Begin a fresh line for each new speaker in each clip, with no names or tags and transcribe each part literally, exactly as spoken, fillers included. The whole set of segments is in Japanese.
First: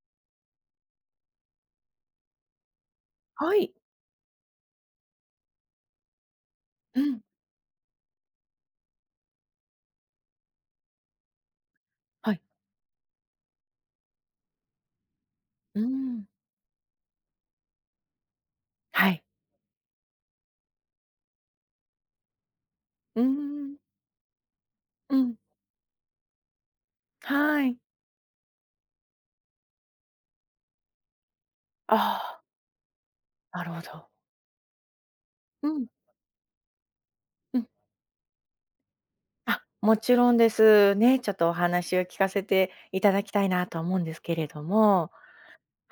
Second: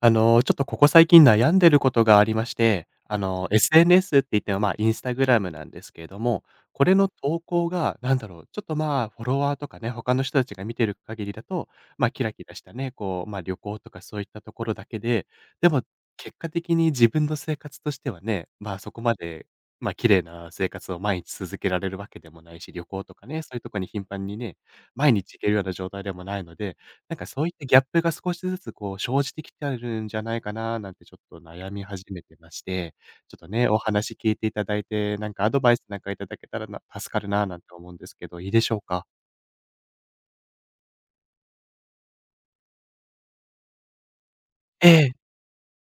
あの、ちょっとここ最近悩んでることがありまして、あの、
はい。
エスエヌエス って言っても、まあ、インスタグラムなんですけれども、これ
う
の
ん。
投稿が、なんだろう、ちょっとまあ、フォロワーとかね、他の人たちが見てる限りだと、まあ、キ
は
ラ
い。
キラしたね、こう、まあ、旅行とかそういったところだけで、で
う
も、
ーん。
結果的に自分の生活としてはね、まあ、そこ
は
ま
い。
で、まあ、綺麗な生活を毎日続けられるわけでもないし、旅行と
うー
かね、そういうと
ん。
こに頻繁にね、毎
うん。
日行けるような状態でもないので、なんかそういっ
は
た
い。
ギャップが少しずつこう生じてきてるんじゃないかななんてちょっと悩み始
あ
めてまして、ちょっと
あ、な
ね、
る
お
ほど。
話聞いていただいて、なんかアド
う
バイス
ん。
なんかいただけたらな助かるな
う
なん
ん。
て思うんですけど、いいでしょうか？
あ、もちろんです。ね、ちょっとお話を聞かせていただきたいなと思うんですけれど
え
も。
え、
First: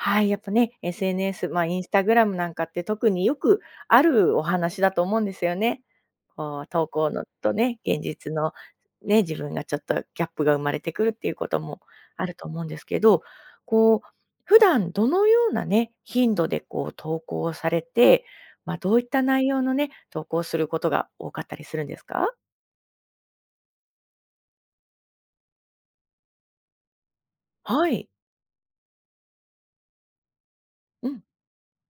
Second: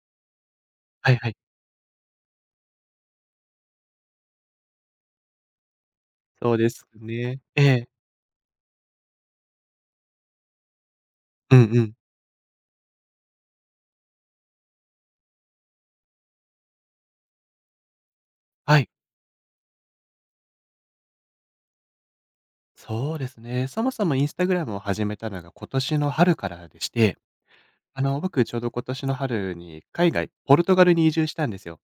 はい、やっぱね、
はいはい。
エスエヌエス、まあ、インスタグラムなんかって特によくあるお話だと思うんですよね。
そう
こう、
です
投稿の
ね。
と
え
ね、
え。
現実のね、自分がちょっとギャップが生まれてくるっていうこ
う
と
ん
も
うん。
あると思うんですけど、こう、普段どのようなね、頻度でこう投稿をされて、まあ、
はい。
どういった内容のね、投稿をすることが多かったりするんですか？
そうですね。そもそもインスタグラムを始めたのが今年の春からでして、
は
あ
い。
の、僕ちょうど今年の春に海外、ポルトガルに
う
移
ん。
住したんですよ。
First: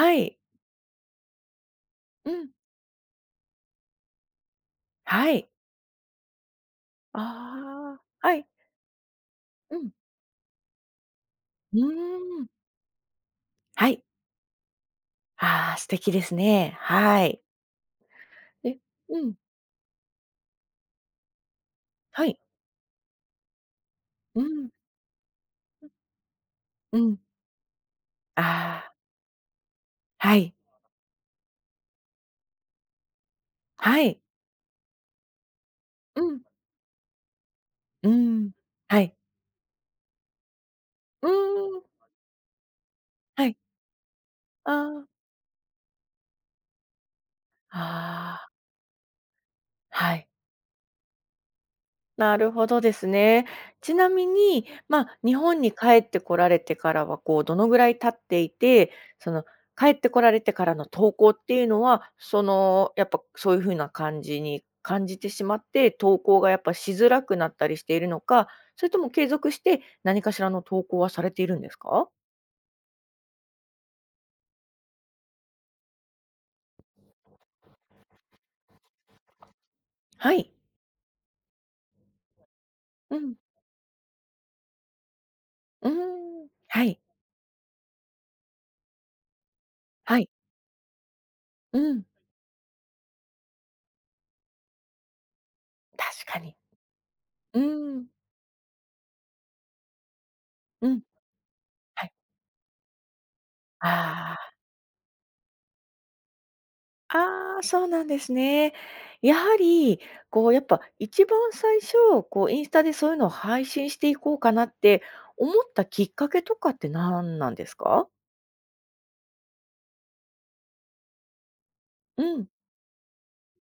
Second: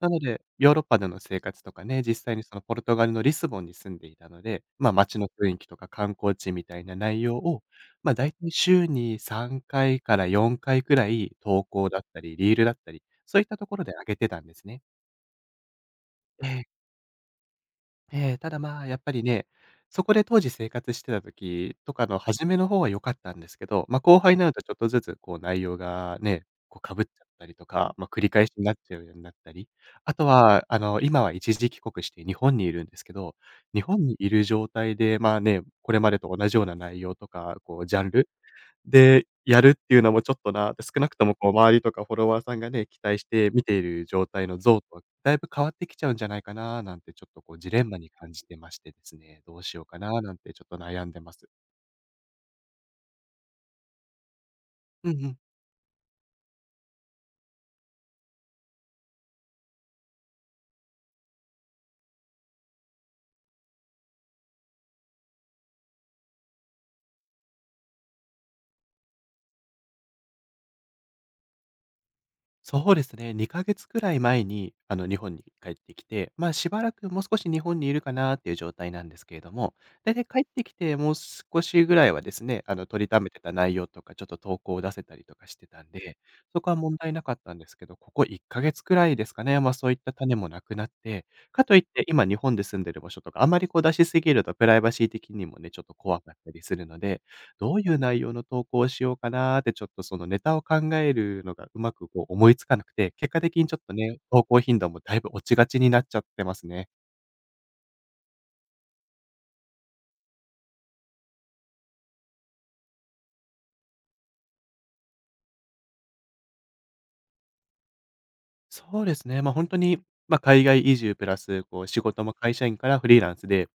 なの
い。
で、ヨーロッパでの生活とかね、実
う
際に
ん。
そのポルトガルのリスボンに住んでいたので、ま、街の
は
雰
い。
囲気とか観光地みたいな内容を、
ああ、
ま、だい
は
た
い。
い週に3
うん。
回かいからよんかいくらい投
う
稿だったり、
ーん。
リールだったり、そういったところ
は
で
い。
上げてたんですね。
ああ、素敵ですね。はい。
ええ、ただ、
で、
まあ、やっぱ
う
り
ん。
ね、そこで当時生活してた時とかの
はい。
初めの方は良かったんですけど、ま、後輩に
う
なると
ん。
ちょっとずつこう内容がね、こう
う
被っち
ん。
ゃったりとか、ま、繰り返しになっ
ああ、
ちゃうようになったり、あと
はい。
は、あの、今は一時帰国して日本にいるんですけど、日
は
本に
い。
いる状態で、まあ、ね、これまで
う
と
ん。
同じような内容とか、こうジャ
う
ンル
ん。はい。
で、やるっていうのもちょっとな、で、少なくと
うー
もこう周り
ん。
とかフォロワーさんがね、期待し
は
て
い。
見ている状態の
あ
像とは
あ。
だいぶ変わってきちゃうんじゃないかななんてちょっとこうジレンマに感
あ
じ
あ、
てましてですね、どうしようか
は
な
い。
なんてちょっと悩んでます。
なるほどですね。ちなみに、ま
うん
あ、
う
日
ん。
本に帰ってこられてからは、こう、どのぐらい経っていて、その、帰ってこられてからの投稿っていうのは、その、やっぱそういう風な感じに感じてしまって、投稿がやっぱしづらくなったりしているのか、それとも継続して何かしらの投稿はされているんですか？
そうですね、にかげつくらい前に、あの、日本に帰ってきて、まあ、しばらくもう少し日本にいるかなっていう状態なんですけれども、大体
は
帰っ
い。
てきてもう少しぐらいはですね、あの、取り
う
ため
ん。
てた内容とか、ちょっと投稿を出せたりとかしてた
う
んで、
ーん。
そこは
は
問
い。
題なかったんですけど、ここいっかげつくらいですかね、まあ、そういった
はい。
種もなくなって、かと
う
いって
ん。
今日本で住んでる場所とか、あまりこう出しすぎるとプライバシー的にもね、ちょっと怖
確
かっ
か
た
に。
りするので、
う
どういう
ん。
内容の投稿をしようかなーってちょっとそのネタを考
うん。
えるのがうま
は
く
い。
こう思いつかなくて、結果的にちょっとね、
あ
投
あ。
稿頻度もだいぶ落ちがちになっちゃってますね。
ああ、そうなんですね。やはり、こう、やっぱ一番最初、こう、インスタでそういうのを配信していこうかなって思ったきっかけとかって何なんですか？
そうですね、ま、あ本当に、ま、海外移住プラス、こう仕
う
事も
ん。
会社員からフリーランスで、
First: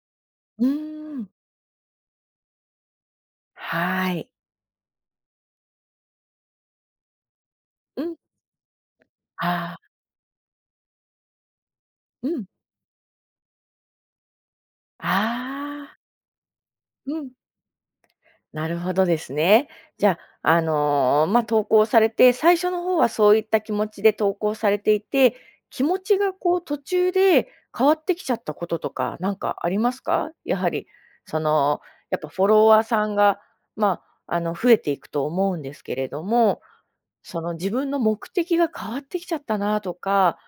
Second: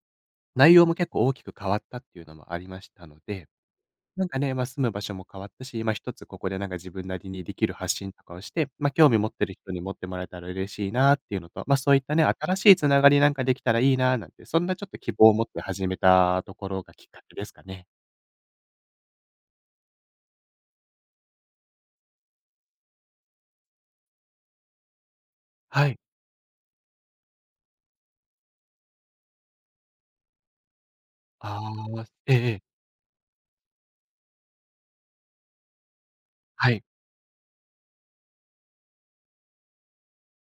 う
内容も結
ー
構
ん。
大きく変わったっていうのもありましたので
は
な
い。
んかね、まあ、住む場所も変わったし、今一つここでなんか自分なりにできる発
う
信
ん。
とかをして、まあ、興味持ってる人
あ
に
あ、
持ってもらえたら嬉しいなっていうのと、まあ、そういったね、
うん。
新しい繋がりなんかできたらいいななんて、そんなちょっと希望を持って始
あ
め
あ、
たところがきっ
う
か
ん。
けですかね。
なるほどですね。じゃあ、あの、まあ、投稿されて、最初の方はそういった気持ちで投稿されていて、気
は
持
い。
ちがこう途中で変わってきちゃったこととか、なんかありますか？やはり、そ
あ
の、
あ、
やっぱ
ええ
フォ
ええ、
ロワーさんが、まあ、あの、増えていくと思うんですけれども、
はい。
その自分の目的が変わってきちゃったなとか、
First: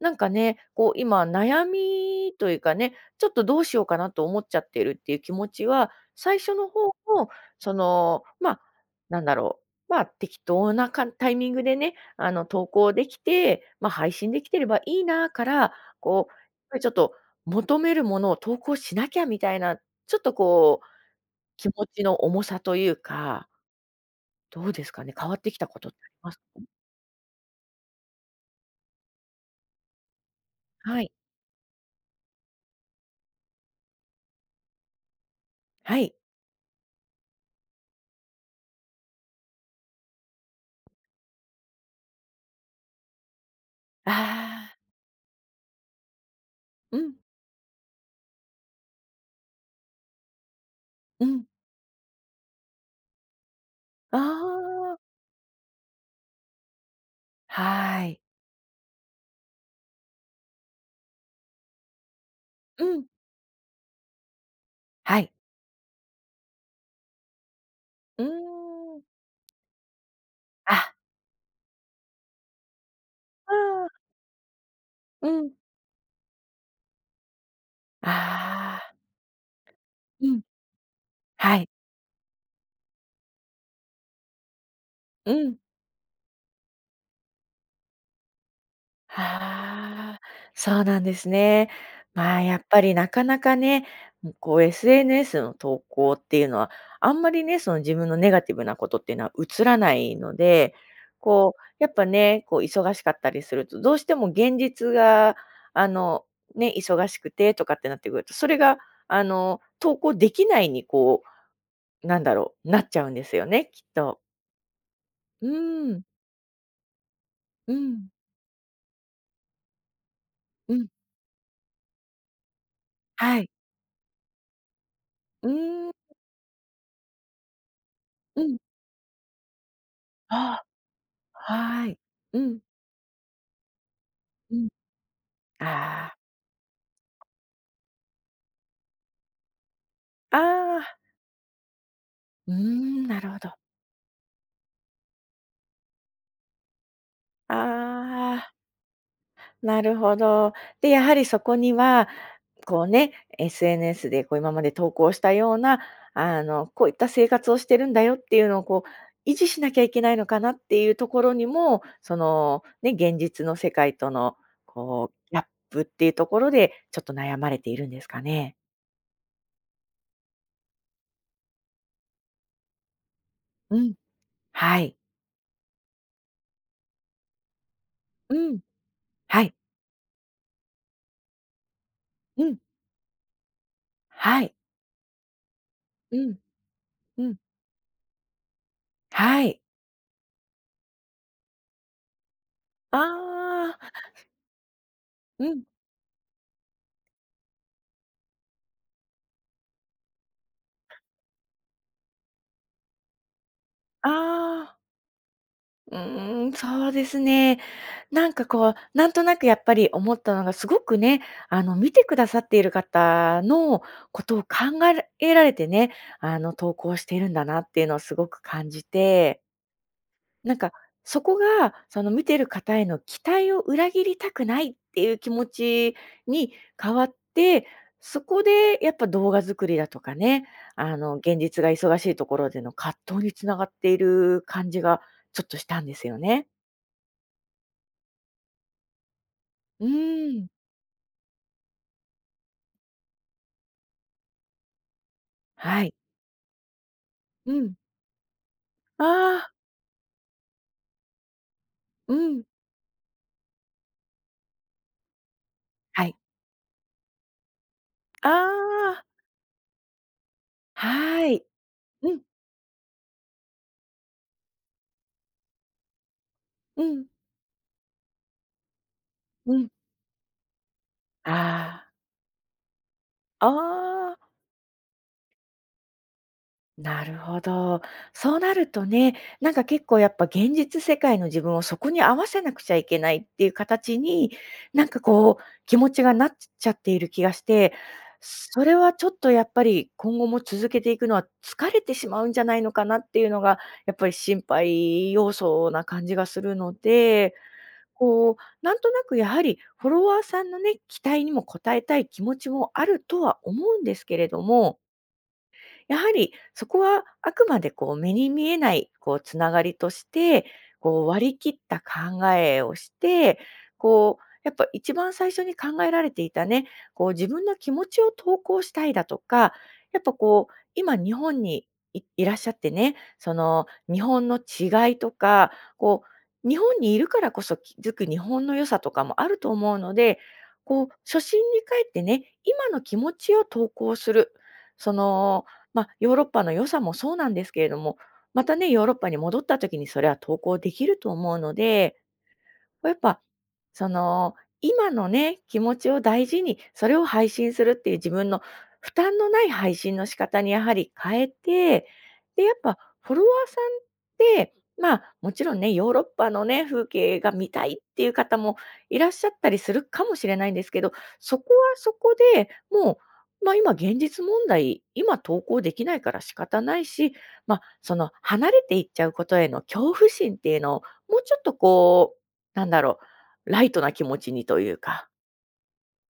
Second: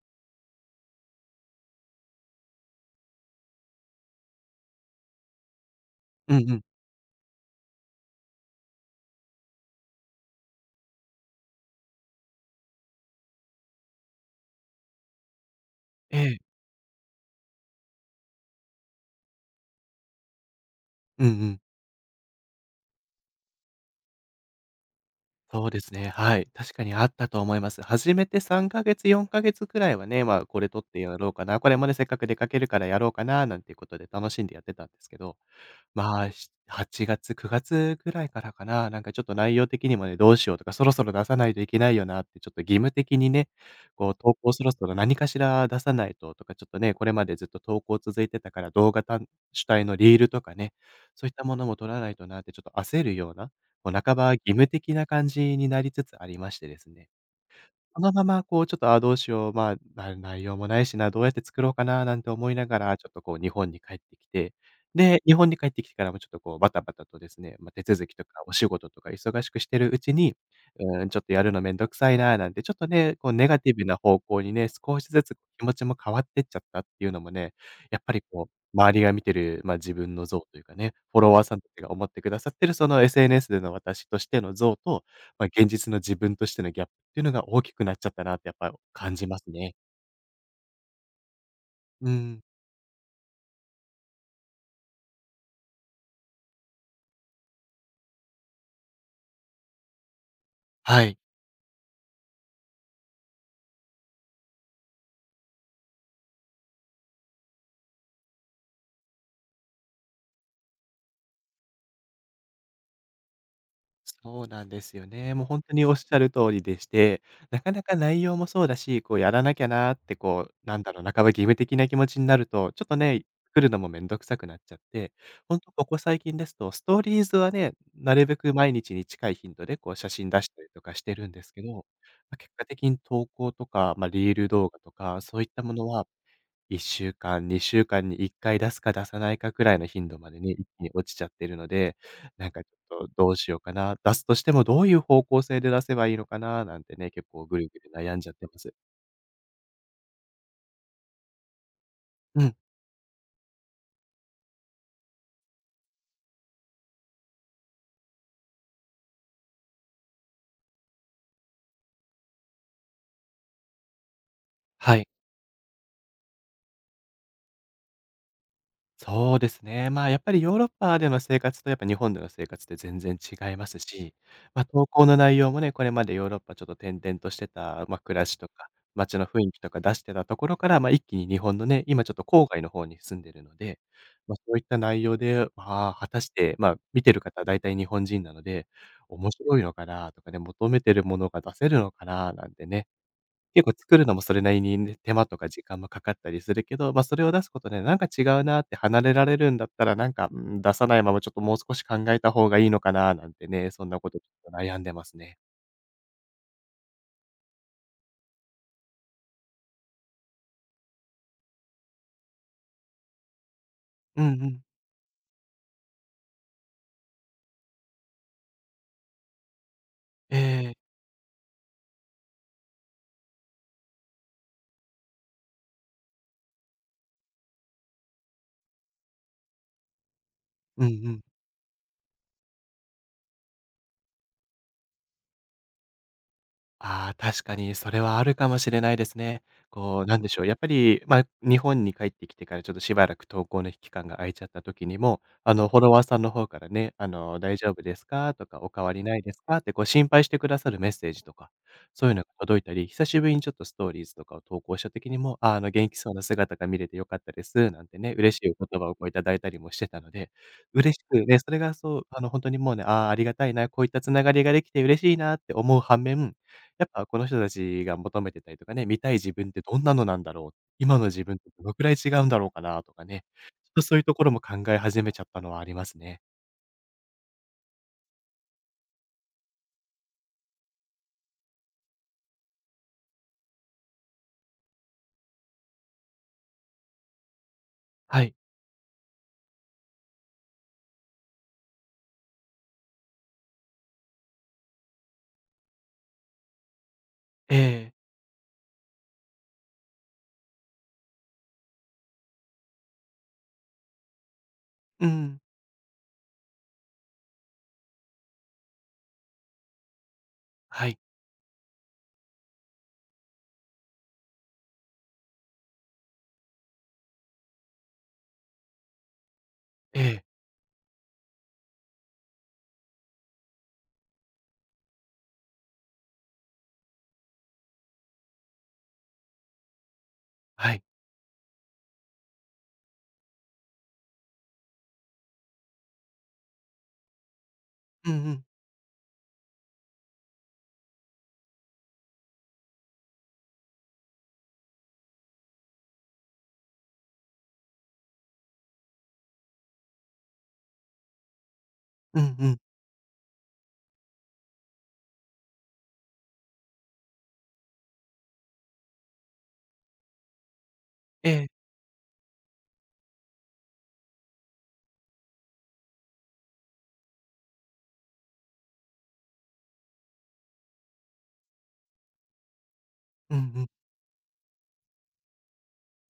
なんかね、こう今悩みというかね、ちょっとどうしようかなと思っちゃってるっていう気持ちは、
う
最
ん
初
うん。
の方の、その、まあ、なんだろう、まあ適当なかタイミングでね、あの投稿できて、まあ配信できてればいいなから、
え
こう、やっ
え。
ぱりちょっと求めるものを投稿しなきゃみたいな、ちょっとこう、
うんうん。
気持ちの重さというか、どうですかね、変わってきた
そう
こ
で
とっ
す
てあ
ね、
ります
は
か？
い。確かにあったと思います。初めてさんかげつ、よんかげつくらいはね、まあ、これ撮って
はい。
やろうかな、これもね、せっかく出かけるからやろうかななんていうことで楽しんでやってたんですけど
はい。
まあ、しはちがつ、くがつぐらいからかな、なんかちょっと内容的にもね、どうしようとか、そろそろ出さないといけないよなって、ちょっと義務的にね、こう投稿そ
あ
ろ
あ、
そろ何かしら出さないととか、ちょっとね、
う
これ
ん、
までずっと投稿続いてたから、動画単主体のリールとかね、
う
そういった
ん。
ものも撮らないとなってちょっと焦るような、こう半
あ
ば義務的
あ、
な感じになりつつありましてですね。そ
は
の
い。
ままこうちょっと、あどうしよう、まあ、な内容もないしな、どうやって作ろうかななんて思いなが
う
ら、
ん、
ちょっとこう日本に帰ってきて、
は
で、
い。
日本に帰ってきてからもちょっとこうバタバタとですね、ま、手続き
う
とかお仕事
ー
と
ん。
か忙しくしてるうちに、
あ、
うーん、ちょっとやるのめんどくさいななんて、ちょっとね、こうネ
あ
ガティブ
あ、
な方向にね、少しず
う
つ
ん。
気持ちも変わってっちゃったっていうのもね、やっぱりこう、
ああ、
周りが見てる、ま、自分
う
の像
ん、
というかね、フォロワー
は
さんた
い。
ちが思ってくださってるその エスエヌエス での私としての像と、
う
ま、
ん。
現実の自分としてのギャッっていうのが大きくなっちゃったなってやっぱ感じますね。
はあ、そうなんですね。
う
まあ、
ん。
やっぱりなかなかね、こう エスエヌエス の投稿っていうのは、あんまりね、その自分のネガティブなことっていうのは映らないので、
はい。
こう、やっぱね、こう忙しかったりすると、どうしても現実が、あの、ね、忙しくてとかってなってくると、それが、あの、投稿できないにこう、なんだろう、なっちゃうんですよね、きっと。
そうなんですよね。もう
う
本当におっ
ん、
しゃる通りでして、な
う
かなか
ん、
内容もそうだし、こうやらなきゃなーってこう、
う
なん
ん、
だろう、半ば義務的な気持ちになると、ちょっとね、
はい。
作るのもめんどくさくなっちゃって、
う
本当こ
ん、
こ最近ですと、ストーリーズはね、なるべ
う
く
ん。
毎日に近い頻度でこう写真出し
あ。
たりとかしてるんですけど、
はい。
ま、
う
結
ん、
果的に投稿とか、まあ、リール
うん。
動画とか、そういったものは
あ
いっしゅうかん、にしゅうかんにいっかい出すか出さないかくらいの頻度ま
あ、
で
あ
ね、一気に
あ、
落ちちゃってるので、な
う
ん
ー
かちょ
ん、
っと
な
ど
る
う
ほ
し
ど。
ようかな、出すとしてもどういう方向性で出せばいいのかななんてね、結構
あ
ぐるぐる悩んじゃって
あ、
ます。
なるほど。で、やはりそこには、
うん、
こうね、エスエヌエス でこう今まで投稿したような、あの、こういった生活をしてるんだよっていうのをこう、維持しなきゃいけないのかなっていうところにも、その、ね、現実の世界との、
はい。
こう、ギャップっていうところで、ちょっと悩まれているんですかね。
そうですね。まあ、やっぱりヨーロッパでの生活とやっぱ日本での生活って全然違います
うん。
し、ま、
は
投
い。
稿の内容もね、これまでヨーロッパちょっと転々としてた、まあ、暮ら
う
しと
ん。
か、街の雰
は
囲
い。
気とか出してたところから、ま、一気に日本のね、今ちょっと
う
郊
ん。
外の方に住んでるので、ま、
は
そ
い。
ういった内容で、まあ、果
う
たし
ん。
て、ま、見てる
うん。
方は大体日本人なので、面
は
白
い。
いのかなとかね、求めてるものが出せるのかななんてね、結
ああ、
構作るのもそれなりにね、手間とか
うん。
時間もかかったりするけど、ま、それを出すことで、なんか違うなって離れられるんだったら、なんか、うん、出さないままちょっともう少し考えた方がいいのかななんてね、そんなことちょっと
ああ、
悩んでますね。
うーん、そうですね。なんかこう、なんとなくやっぱり思ったのが、すごくね、あの、見てくださっている方のこ
うんう
とを考
ん。
えられてね、あの、投稿しているんだなっていうのをすごく感じて、
え
なんか、
え。
そこが、その見てる方への期待を裏切りたくないっていう気持ちに変わって、そこでやっぱ動画作りだとかね、
うん
あ
う
の、
ん。
現実が忙しいところでの葛藤につながっている感じがちょっとしたんですよね。
ああ、確かにそれはあるかもしれないですね。
う
こう、なんでし
ー
ょう、
ん。
やっぱり、まあ、日本に帰ってきてからちょっとしばらく投稿の期間が空いちゃった時にも、あの、フォ
は
ロ
い。
ワーさんの方からね、あの、
う
「大丈
ん。
夫ですか？」とか、「お変わり
あ
ないです
あ、
か？」ってこう心配してくださるメッセージとか、そうい
う
うのが
ん。
届いたり、久しぶりにちょっとストーリーズとかを投稿した時にも、「あー、あの、元気
は
そう
い。
な姿が見れて良かったです」なんてね、
あ
嬉しいお言葉を
あ、
こういただいたりもしてたので、嬉し
は
くね、
い。
それがそう、
う
あ
ん、
の、本当にもうね、ああ、ありがたいな、こういった繋がりができて嬉しいなって思う反面、
う
やっ
ん、
ぱこの人たちが求めてたりとかね、見たい自分っ
う
て
ん。
どんなのなんだろう、今の自分とどのく
あ
らい違うんだろうかなとかね、
あ、
ちょっとそういうと
あ
こ
あ。
ろも考え始めちゃったのはありますね。
なるほど。そうなるとね、なんか結構やっぱ現実世界の自分をそこに合わせなくちゃいけないっていう形に、なんかこう気持ちがなっちゃっている気がして、
はい。
それはちょっとやっぱり今後も続けていくのは疲れてしまうんじゃないのかなっていうのが、やっぱり心配要素な感じがするので、
ええ。
こう、なんとなくやはりフォロワーさんのね、期待にも応えたい気持ちもあるとは思うんですけれども、
うん。
やはりそこはあくまでこう目に見えないこうつながりとして、
はい。
こう割り切った考えをして、こうやっぱ一番最初に考えられていたね、こう自分の気持ちを投稿したいだとか、や
え
っぱ
え。
こう今日本にいいらっしゃってね、その日本の違いとか、こう日本にいるからこそ気づく日本の良さとかもあると思うので、
はい。
こう初心に帰ってね、今の気持ちを投稿する。その、まあ、ヨーロッパの良さもそうなんですけれども、
うんう
ま
ん。
たね、ヨーロッパに戻った時にそれは投稿できると思うので、やっぱその、今のね、気持ちを大事に、それを配信するっていう自分の負担のない配信の仕方にやはり変えて、
うん
で、
う
やっ
ん。
ぱフォロワーさんって、まあ、もちろんね、ヨーロッパのね、風景が見たいっていう方もいらっしゃったりするかもしれないんですけど、
え
そこ
え。
はそこでもう、まあ、今現実問題、今投稿できないから仕方ないし、まあ、その離れていっちゃうことへの恐怖心っていうのをもうちょっとこう、なんだろ
うんう
う、ラ
ん。
イトな気持ちにというか、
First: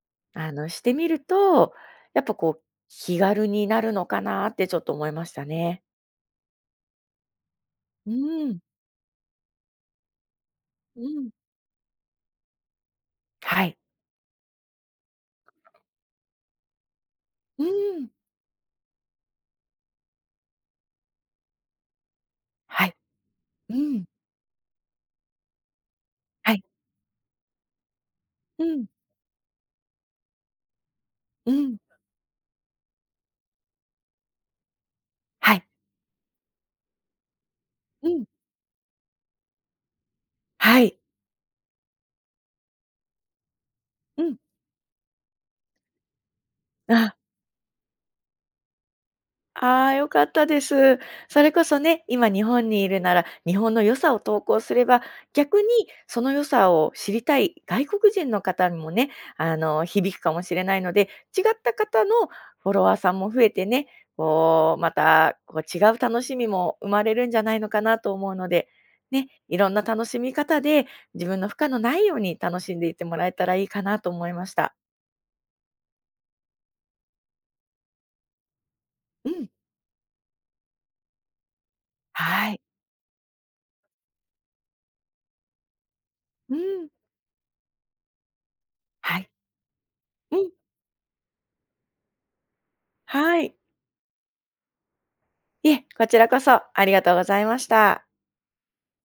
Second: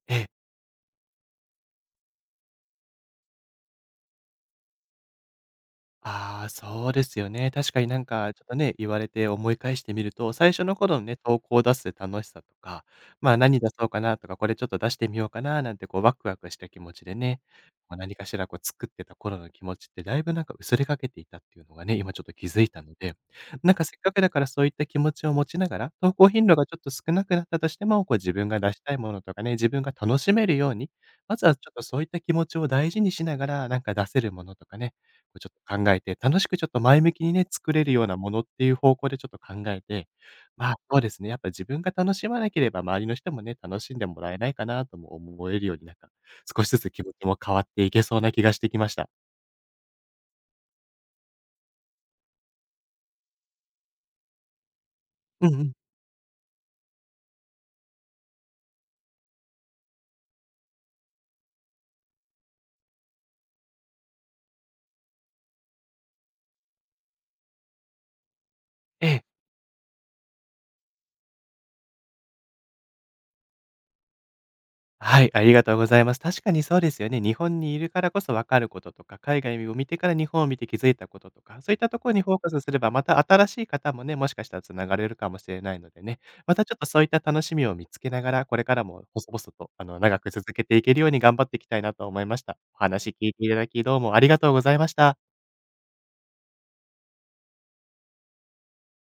ええ。
あの、してみると、やっぱこう、気軽になるのかなってちょっと思いましたね。
ああ、そうですよね。確かになん
う
かちょ
ー
っと
ん、
ね、言われて思い返してみると、最初の頃の
う
ね、
ん、
投稿を出す楽しさとか、まあ、何
は
出
い、
そうかなとか、これちょっと出してみようかななんてこうワクワクした気持ちでね、
うー
まあ、
ん、
何かしらこう作ってた頃の気持ちってだいぶなんか薄れかけていたっていうのがね、今ちょっと気づいた
は
の
い、
で、なん
う
かせっ
ん、
かくだからそういった気持ちを持ちながら、投稿頻
は
度
い、
がちょっと少なくなったとしても、こう自分が
う
出し
ん、
たいものとかね、自分が楽しめるように、まず
う
はちょっ
ん、
とそういった気持ちを大事にしながら、なんか出せるものとかね、こうちょっ
はい、
と考えて、楽しくちょっと前向きにね、作れるよう
う
な
ん、
ものっていう方向でちょっと考えて、まあ、
はい、
そうですね、やっぱ自分が楽しまなければ、周りの人もね、楽しんでも
う
ら
ん、
えないかなとも思えるように、なんか、少しずつ
あ
気持
あ。
ちも変わっていけそうな気がしてきました。
ああ、良かったです。それこそね、今日本にいるなら、日本の良さを投稿すれば、
うん
逆
う
に
ん。
その良さを知りたい外国人の方にもね、あの、響くかもしれないので、違った方のフォロワーさんも増えてね、こう、また、こう違う楽しみも生まれるんじゃないのかなと思うので、
ええ。
ね、いろんな楽しみ方で自分の負荷のないように楽しんでいってもらえたらいいかなと思いました。
はい、ありがとうございます。確かにそうですよね。日本にいるからこそ分かることとか、
う
海
ん。
外を見てから日本を見て気づいたこととか、そういったところにフォー
は
カ
い。
スすれば、また新しい方もね、もしかしたらつながれるかもしれないのでね、
う
またちょっと
ん。
そういった楽しみを見つけながら、これからも
はい。
細々とあの長く
うん。
続けていけるように頑張っていきたいなと思いました。お話聞い
は
ていた
い。
だき、どうもありがとうございました。
いえ、こちらこそありがとうございました。